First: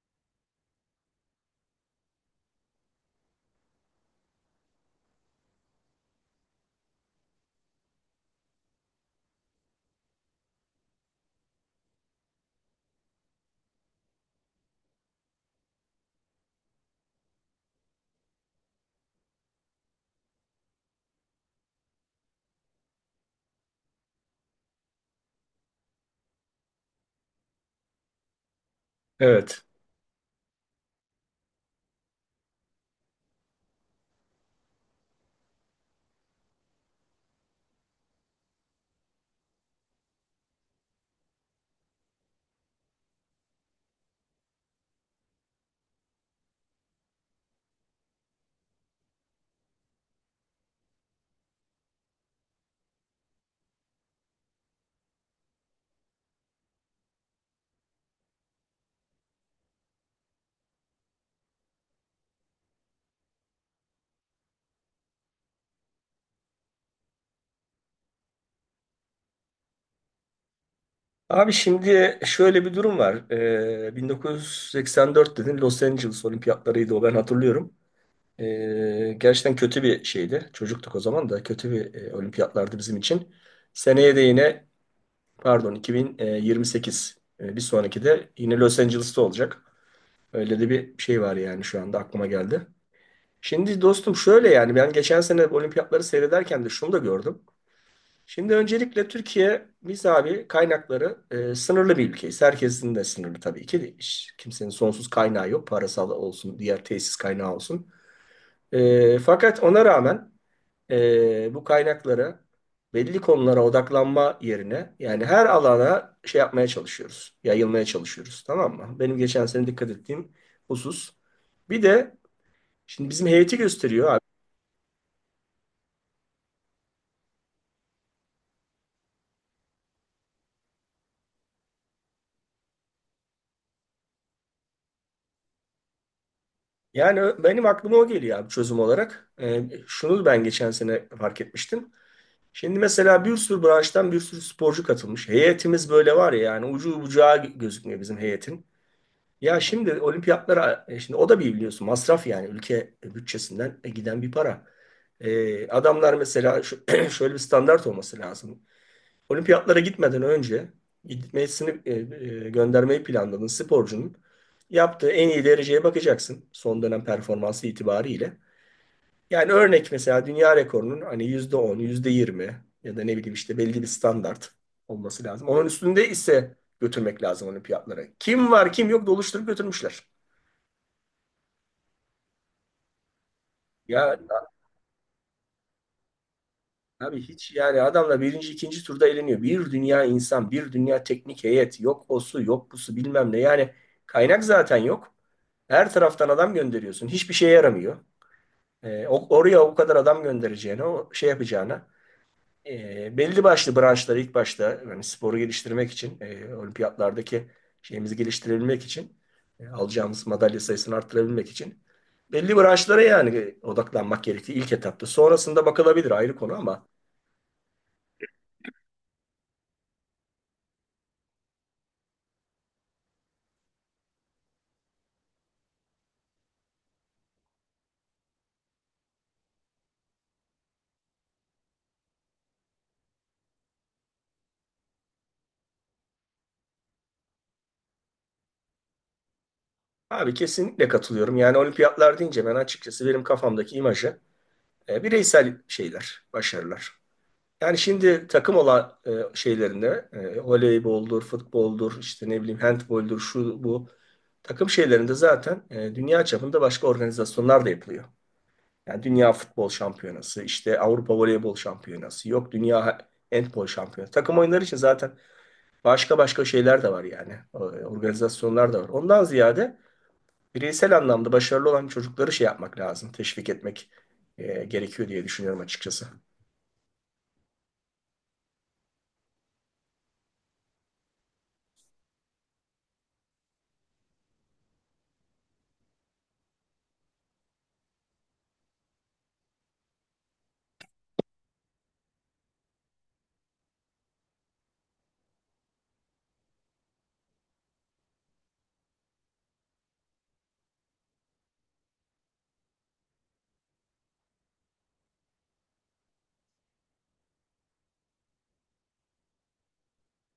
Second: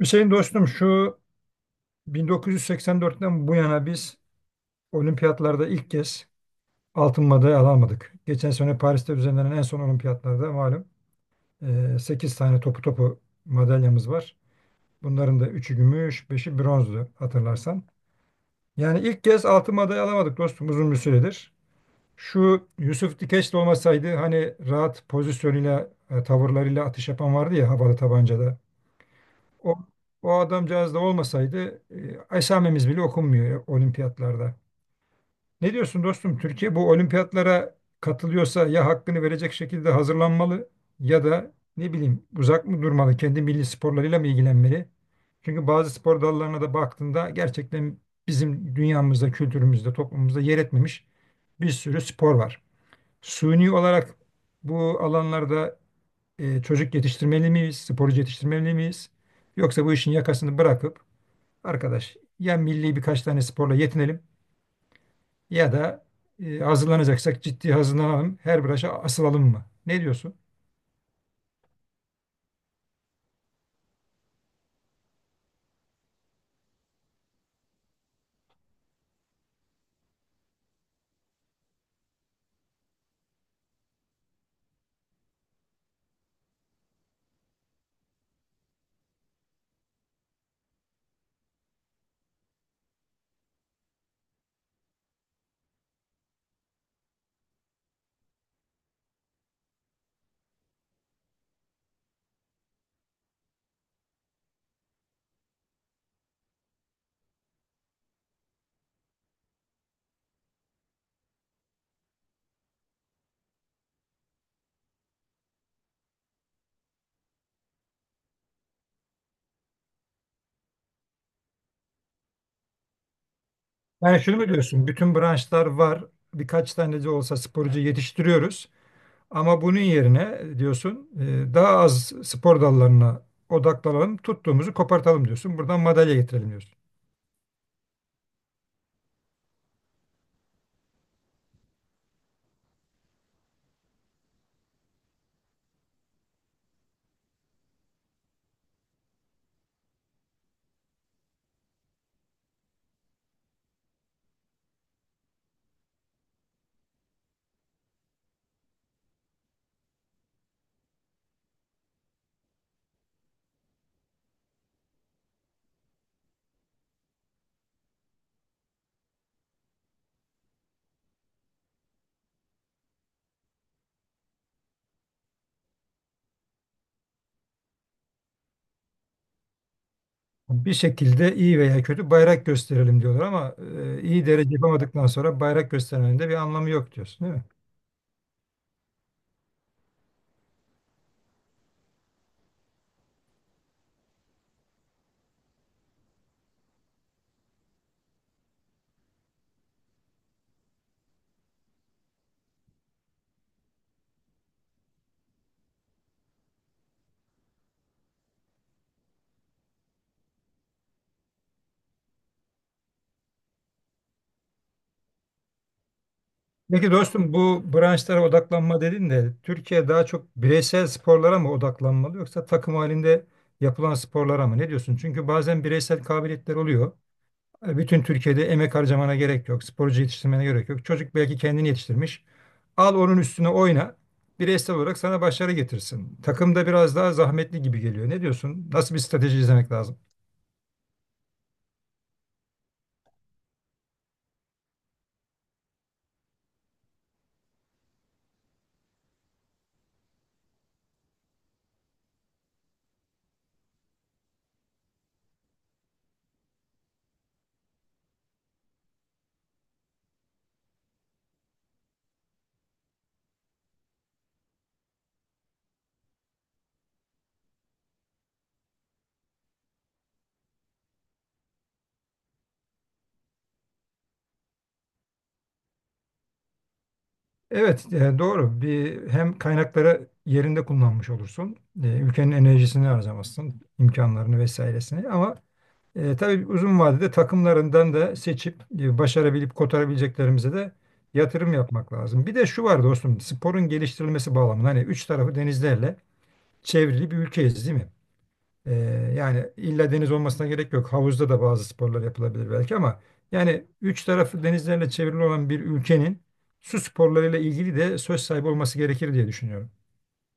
Hüseyin dostum şu 1984'ten bu yana biz olimpiyatlarda ilk kez altın madalya alamadık. Geçen sene Paris'te düzenlenen en son olimpiyatlarda malum 8 tane topu topu madalyamız var. Bunların da üçü gümüş, beşi bronzdu hatırlarsan. Yani ilk kez altın madalya alamadık dostum uzun bir süredir. Şu Yusuf Dikeç de olmasaydı hani rahat pozisyonuyla, tavırlarıyla atış yapan vardı ya havalı tabancada. Evet. O, o adamcağız da olmasaydı esamemiz bile okunmuyor olimpiyatlarda. Ne diyorsun dostum? Türkiye bu olimpiyatlara katılıyorsa ya hakkını verecek şekilde hazırlanmalı ya da ne bileyim uzak mı durmalı? Kendi milli sporlarıyla mı ilgilenmeli? Çünkü bazı spor dallarına da baktığında gerçekten bizim dünyamızda, kültürümüzde, toplumumuzda yer etmemiş bir sürü spor var. Suni olarak bu alanlarda çocuk yetiştirmeli miyiz, sporcu yetiştirmeli miyiz? Yoksa bu işin yakasını bırakıp arkadaş ya milli birkaç tane sporla yetinelim ya da hazırlanacaksak ciddi hazırlanalım. Her branşa asılalım mı? Ne diyorsun? Abi şimdi şöyle bir durum var. 1984 dedin Los Angeles olimpiyatlarıydı o ben hatırlıyorum. Gerçekten kötü bir şeydi. Çocuktuk o zaman da kötü bir olimpiyatlardı bizim için. Seneye de yine pardon 2028 bir sonraki de yine Los Angeles'ta olacak. Öyle de bir şey var yani şu anda aklıma geldi. Şimdi dostum şöyle yani ben geçen sene olimpiyatları seyrederken de şunu da gördüm. Şimdi öncelikle Türkiye biz abi kaynakları sınırlı bir ülkeyiz. Herkesin de sınırlı tabii ki değil. Hiç kimsenin sonsuz kaynağı yok. Parasal olsun, diğer tesis kaynağı olsun. Fakat ona rağmen bu kaynakları belli konulara odaklanma yerine yani her alana şey yapmaya çalışıyoruz. Yayılmaya çalışıyoruz. Tamam mı? Benim geçen sene dikkat ettiğim husus. Bir de şimdi bizim heyeti gösteriyor abi. Yani şunu mu diyorsun? Bütün branşlar var. Birkaç tane de olsa sporcu yetiştiriyoruz. Ama bunun yerine diyorsun daha az spor dallarına odaklanalım. Tuttuğumuzu kopartalım diyorsun. Buradan madalya getirelim diyorsun. Yani benim aklıma o geliyor abi çözüm olarak. Şunu ben geçen sene fark etmiştim. Şimdi mesela bir sürü branştan bir sürü sporcu katılmış. Heyetimiz böyle var ya yani ucu bucağı gözükmüyor bizim heyetin. Ya şimdi olimpiyatlara, şimdi o da bir biliyorsun masraf yani ülke bütçesinden giden bir para. Adamlar mesela şöyle bir standart olması lazım. Olimpiyatlara gitmeden önce gitmesini göndermeyi planladığın sporcunun yaptığı en iyi dereceye bakacaksın son dönem performansı itibariyle. Yani örnek mesela dünya rekorunun hani %10, yüzde yirmi ya da ne bileyim işte belli bir standart olması lazım. Onun üstünde ise götürmek lazım olimpiyatlara. Kim var kim yok doluşturup götürmüşler. Bir şekilde iyi veya kötü bayrak gösterelim diyorlar ama Ya iyi derece yapamadıktan sonra bayrak göstermenin de bir anlamı yok abi diyorsun, değil mi? hiç yani adamla birinci ikinci turda eleniyor. Bir dünya insan, bir dünya teknik heyet. Yok osu, yok bu su bilmem ne. Yani kaynak zaten yok. Her taraftan adam gönderiyorsun. Hiçbir şeye yaramıyor. Oraya o kadar adam göndereceğine, o şey yapacağına. Belli başlı branşları ilk başta yani sporu geliştirmek için, olimpiyatlardaki şeyimizi geliştirebilmek için, alacağımız madalya sayısını arttırabilmek için belli branşlara yani odaklanmak gerektiği ilk etapta. Sonrasında bakılabilir ayrı konu ama Peki dostum bu branşlara odaklanma dedin de Türkiye daha çok bireysel sporlara mı odaklanmalı yoksa takım halinde yapılan sporlara mı? Ne diyorsun? Çünkü bazen bireysel kabiliyetler oluyor. Bütün Türkiye'de emek harcamana gerek yok. Sporcu yetiştirmene gerek yok. Çocuk belki kendini yetiştirmiş. Al onun üstüne oyna. Bireysel olarak sana başarı getirsin. Takımda biraz daha zahmetli gibi geliyor. Ne diyorsun? Nasıl bir strateji izlemek lazım? abi kesinlikle katılıyorum. Yani olimpiyatlar deyince ben açıkçası benim kafamdaki imajı bireysel şeyler, başarılar. Yani şimdi takım olan şeylerinde voleyboldur, futboldur, işte ne bileyim handboldur, şu bu takım şeylerinde zaten dünya çapında başka organizasyonlar da yapılıyor. Yani Dünya Futbol Şampiyonası, işte Avrupa Voleybol Şampiyonası, yok Dünya Handbol Şampiyonası. Takım oyunları için zaten başka başka şeyler de var yani. Organizasyonlar da var. Ondan ziyade bireysel anlamda başarılı olan çocukları şey yapmak lazım. Teşvik etmek gerekiyor diye düşünüyorum açıkçası. Evet, doğru. Bir hem kaynakları yerinde kullanmış olursun. Ülkenin enerjisini harcamazsın, imkanlarını vesairesini. Ama tabii uzun vadede takımlarından da seçip başarabilip kotarabileceklerimize de yatırım yapmak lazım. Bir de şu var dostum, sporun geliştirilmesi bağlamında hani üç tarafı denizlerle çevrili bir ülkeyiz, değil mi? Ee, yani illa deniz olmasına gerek yok. Havuzda da bazı sporlar yapılabilir belki ama yani üç tarafı denizlerle çevrili olan bir ülkenin su sporlarıyla ilgili de söz sahibi olması gerekir diye düşünüyorum.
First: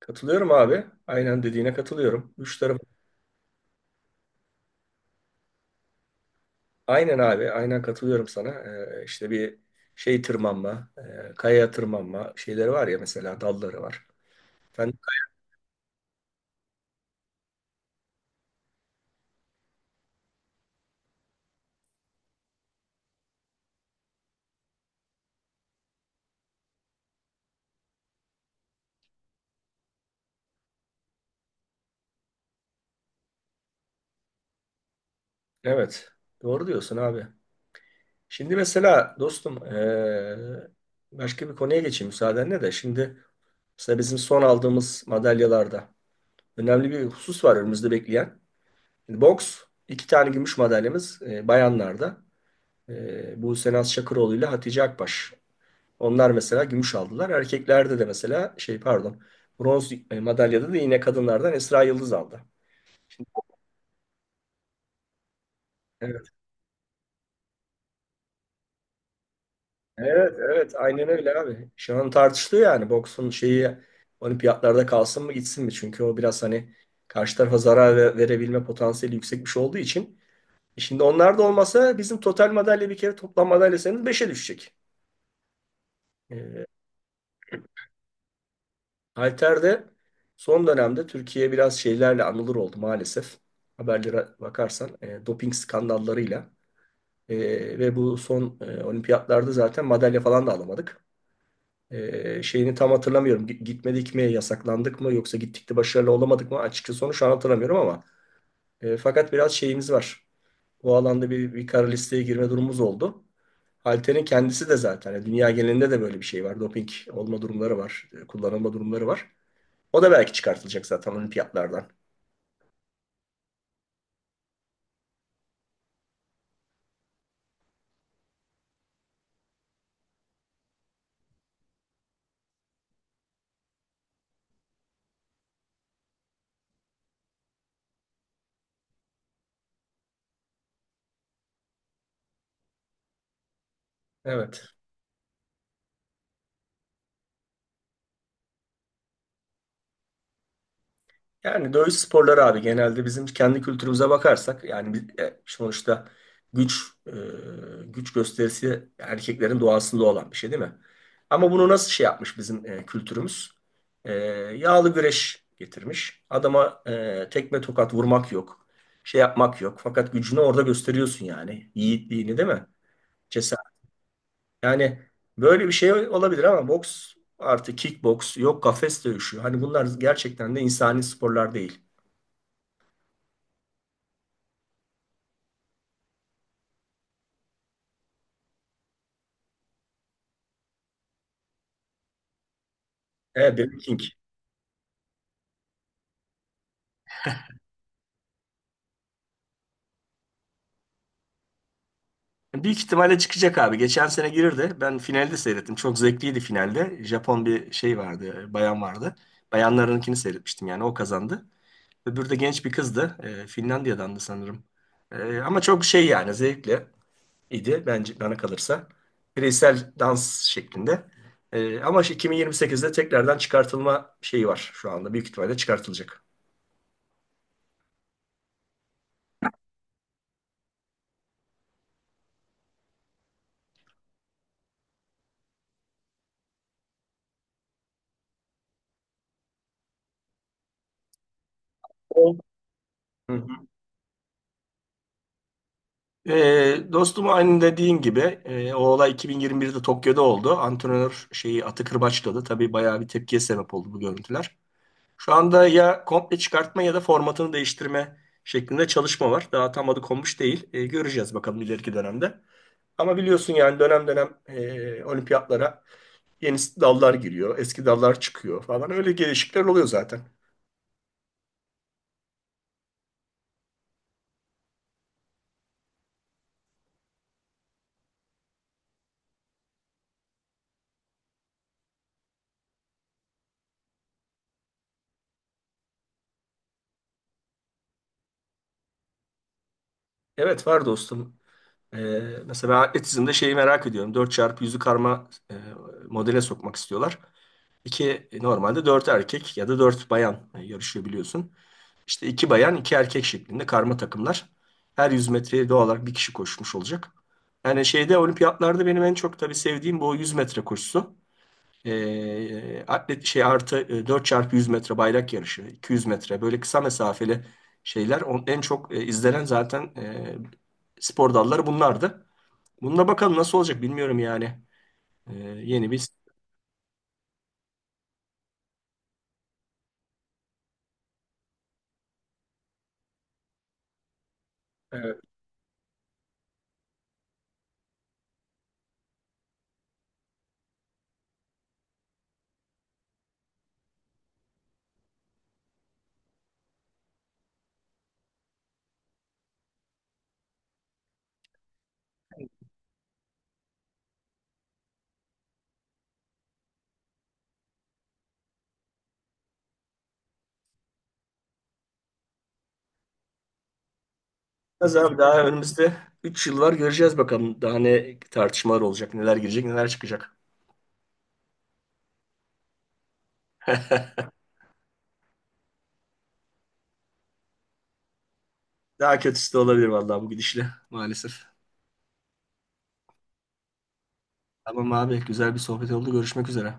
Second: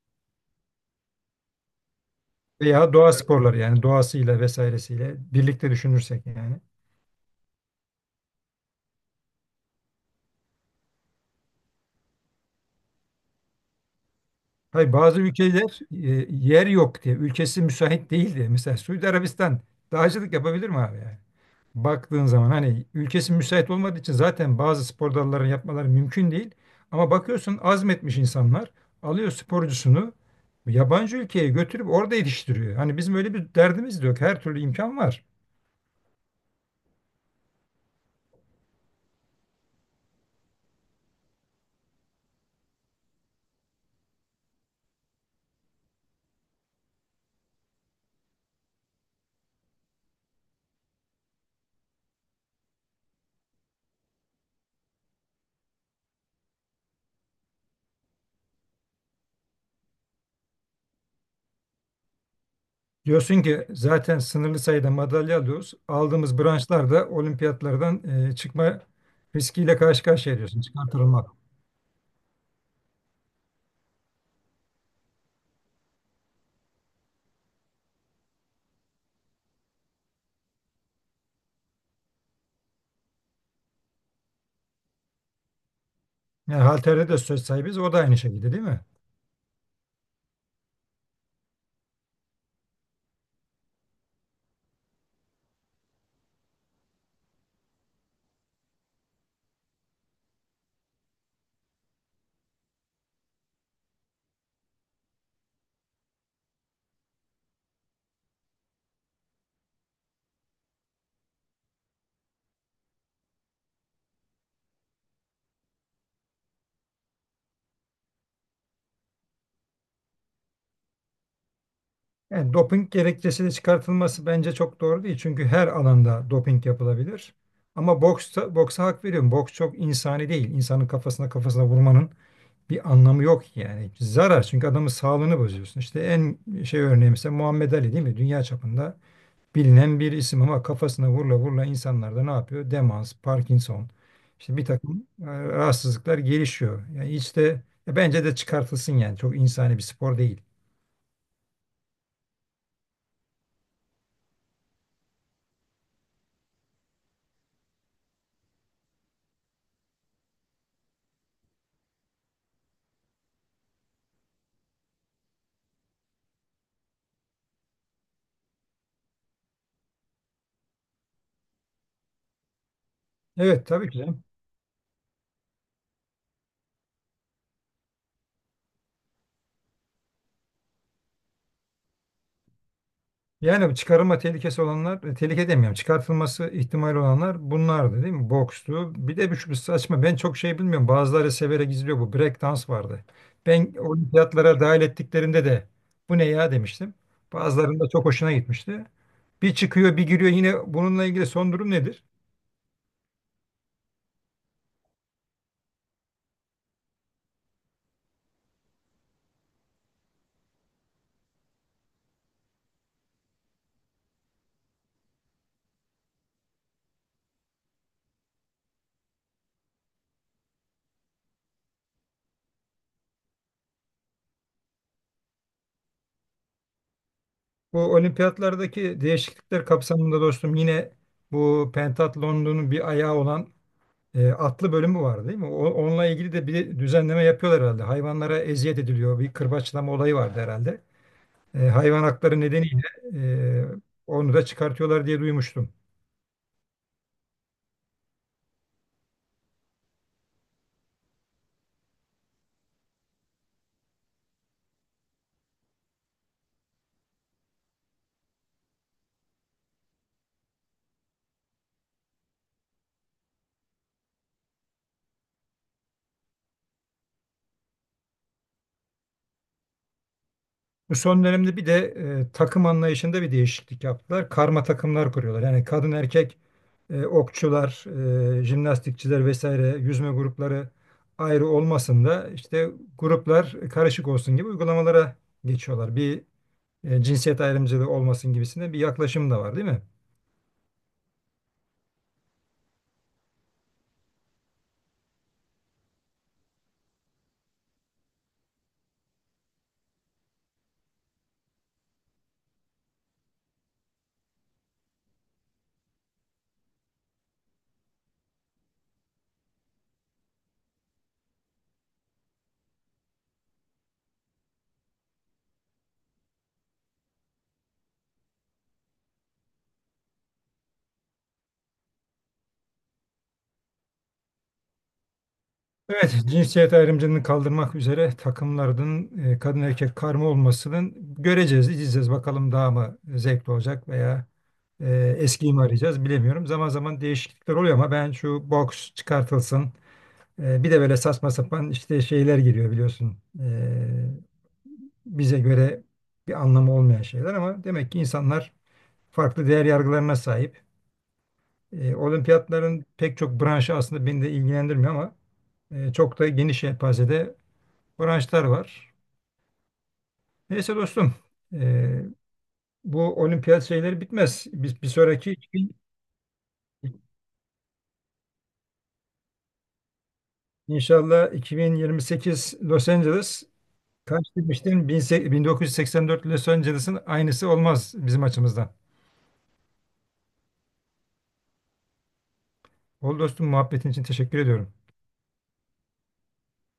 Katılıyorum abi. Aynen dediğine katılıyorum. Üç taraf. Veya doğa sporları yani doğasıyla vesairesiyle birlikte düşünürsek yani. Aynen abi. Aynen katılıyorum sana. İşte bir şey tırmanma, kayaya tırmanma şeyleri var ya mesela dalları var. Hayır Sen, bazı ülkeler yer yok diye, ülkesi müsait değil diye. Mesela Suudi Arabistan dağcılık yapabilir mi abi yani? Baktığın zaman hani ülkesi müsait olmadığı için zaten bazı spor dallarını yapmaları mümkün değil. Ama bakıyorsun azmetmiş insanlar alıyor sporcusunu yabancı ülkeye götürüp orada yetiştiriyor. Hani bizim öyle bir derdimiz de yok. Her türlü imkan var. evet. Doğru diyorsun abi. Şimdi mesela dostum başka bir konuya geçeyim müsaadenle de. Şimdi mesela bizim son aldığımız madalyalarda önemli bir husus var önümüzde bekleyen. Şimdi boks iki tane gümüş madalyamız bayanlarda. E, Buse Naz Şakıroğlu ile Hatice Akbaş. Onlar mesela gümüş aldılar. Erkeklerde de mesela şey pardon bronz madalyada da yine kadınlardan Esra Yıldız aldı. Diyorsun ki zaten sınırlı sayıda madalya alıyoruz. Evet. Aldığımız branşlarda olimpiyatlardan çıkma riskiyle karşı Evet, karşıya diyorsun. evet aynen Çıkartılmak. öyle abi. Şu an tartışılıyor yani boksun şeyi olimpiyatlarda kalsın mı gitsin mi? Çünkü o biraz hani karşı tarafa zarar verebilme potansiyeli yüksek bir şey olduğu için. E şimdi onlar da olmasa bizim total madalya bir kere toplam madalya sayımız 5'e düşecek. Yani E, halterde de söz sahibiz. O da aynı şekilde değil mi? Halter'de son dönemde Türkiye biraz şeylerle anılır oldu maalesef. Haberlere bakarsan doping skandallarıyla. E, Ve bu son olimpiyatlarda zaten madalya falan da alamadık. Şeyini tam hatırlamıyorum. Gitmedik mi, yasaklandık mı yoksa gittik de başarılı olamadık mı? Açıkçası onu şu an hatırlamıyorum ama fakat biraz şeyimiz var. O alanda bir kara listeye girme durumumuz oldu. Halter'in kendisi de zaten yani dünya genelinde de böyle bir şey var. Doping olma durumları var, kullanılma durumları var. O da belki çıkartılacak zaten olimpiyatlardan. Yani doping gerekçesi de çıkartılması bence çok doğru değil. Çünkü her alanda doping yapılabilir. Ama boksta, boksa hak veriyorum. Boks çok insani değil. İnsanın kafasına kafasına vurmanın bir anlamı yok yani. Zarar çünkü adamın sağlığını bozuyorsun. İşte en şey örneği mesela Muhammed Ali değil mi? Dünya çapında bilinen bir isim ama kafasına vurla vurla insanlar da ne yapıyor? Demans, Parkinson, işte bir Evet. takım rahatsızlıklar gelişiyor. Yani işte bence de çıkartılsın yani. Çok insani bir spor değil. Yani dövüş sporları abi genelde bizim kendi kültürümüze bakarsak yani sonuçta güç güç gösterisi erkeklerin doğasında olan bir şey değil mi? Ama bunu nasıl şey yapmış bizim kültürümüz? E, Yağlı güreş getirmiş. Adama tekme tokat vurmak yok. Şey yapmak yok. Fakat gücünü orada gösteriyorsun yani. Yiğitliğini değil mi? Evet tabii ki canım. Yani böyle bir şey olabilir ama boks artı kickboks yok kafes dövüşü. Hani bunlar gerçekten de insani sporlar değil. Yani çıkarılma tehlikesi olanlar, tehlike demiyorum, çıkartılması ihtimali olanlar bunlardı değil mi? Bokstu. Bir de bir şu saçma, ben çok şey bilmiyorum. Bazıları severek izliyor bu. Break dans vardı. Evet, Ben Derek King. olimpiyatlara dahil ettiklerinde de bu ne ya demiştim. Bazılarında çok hoşuna gitmişti. Bir çıkıyor, bir giriyor. Yine bununla ilgili son durum nedir? Büyük ihtimalle çıkacak abi. Geçen sene girirdi. Ben finalde seyrettim. Çok zevkliydi finalde. Japon bir şey vardı, bayan vardı. Bayanlarınkini seyretmiştim yani o kazandı. Öbürü de genç bir kızdı. Finlandiya'dandı sanırım. Ama çok şey yani zevkli idi bence bana kalırsa. Bireysel dans şeklinde. Ama işte 2028'de tekrardan çıkartılma şeyi var şu anda. Büyük ihtimalle çıkartılacak. Bu olimpiyatlardaki değişiklikler kapsamında dostum yine bu pentatlonun bir ayağı olan atlı bölümü var değil mi? Onunla ilgili de bir düzenleme yapıyorlar herhalde. Hayvanlara eziyet ediliyor. Bir kırbaçlama olayı vardı herhalde. Hayvan O- hakları nedeniyle Hı hı. e, onu da çıkartıyorlar diye duymuştum. Dostum aynı dediğin gibi o olay 2021'de Tokyo'da oldu. Antrenör şeyi atı kırbaçladı. Tabii bayağı bir tepkiye sebep oldu bu görüntüler. Şu anda ya komple çıkartma ya da formatını değiştirme şeklinde çalışma var. Daha tam adı konmuş değil. Göreceğiz bakalım ileriki dönemde. Ama biliyorsun yani dönem dönem olimpiyatlara yeni dallar giriyor, eski dallar çıkıyor falan. Öyle gelişikler oluyor zaten. Bu son dönemde bir de takım anlayışında bir değişiklik yaptılar. Karma takımlar kuruyorlar. Yani kadın erkek okçular, jimnastikçiler vesaire yüzme grupları ayrı olmasın da işte gruplar karışık olsun gibi uygulamalara geçiyorlar. Bir cinsiyet ayrımcılığı olmasın gibisinde bir yaklaşım da var değil mi? Evet var dostum. Ee, Mesela ben atletizmde şeyi merak ediyorum. Dört çarpı yüzü karma modele sokmak istiyorlar. İki normalde 4 erkek ya da 4 bayan yarışıyor biliyorsun. İşte iki bayan, iki erkek şeklinde karma takımlar. Her 100 metreye doğal olarak bir kişi koşmuş olacak. Yani şeyde olimpiyatlarda benim en çok tabii sevdiğim bu 100 metre koşusu. Atlet şey artı 4 çarpı 100 metre bayrak yarışı, 200 metre böyle kısa mesafeli şeyler on, en çok izlenen zaten spor dalları bunlardı. Bununla bakalım nasıl olacak bilmiyorum yani. E, Yeni bir Evet, cinsiyet ayrımcılığını kaldırmak üzere takımların kadın erkek karma olmasının göreceğiz, izleyeceğiz. Bakalım daha mı zevkli olacak veya evet. eskiyi mi arayacağız bilemiyorum. Zaman zaman değişiklikler oluyor ama ben şu boks çıkartılsın. Bir de böyle saçma sapan işte şeyler giriyor biliyorsun. Bize göre bir anlamı olmayan şeyler ama demek ki insanlar farklı değer yargılarına sahip. Olimpiyatların pek çok branşı aslında beni de ilgilendirmiyor ama çok da geniş yelpazede branşlar var. Neyse dostum, e, bu olimpiyat şeyleri bitmez. Biz bir Az abi sonraki daha 2000 önümüzde 3 yıl var göreceğiz bakalım daha ne tartışmalar olacak, neler girecek, neler çıkacak. inşallah 2028 Los Angeles kaç demiştin? 1984 Los Angeles'ın aynısı olmaz bizim açımızdan. Daha kötüsü de olabilir vallahi bu gidişle maalesef. Ol dostum muhabbetin için teşekkür ediyorum. Tamam abi güzel bir sohbet oldu. Görüşmek üzere.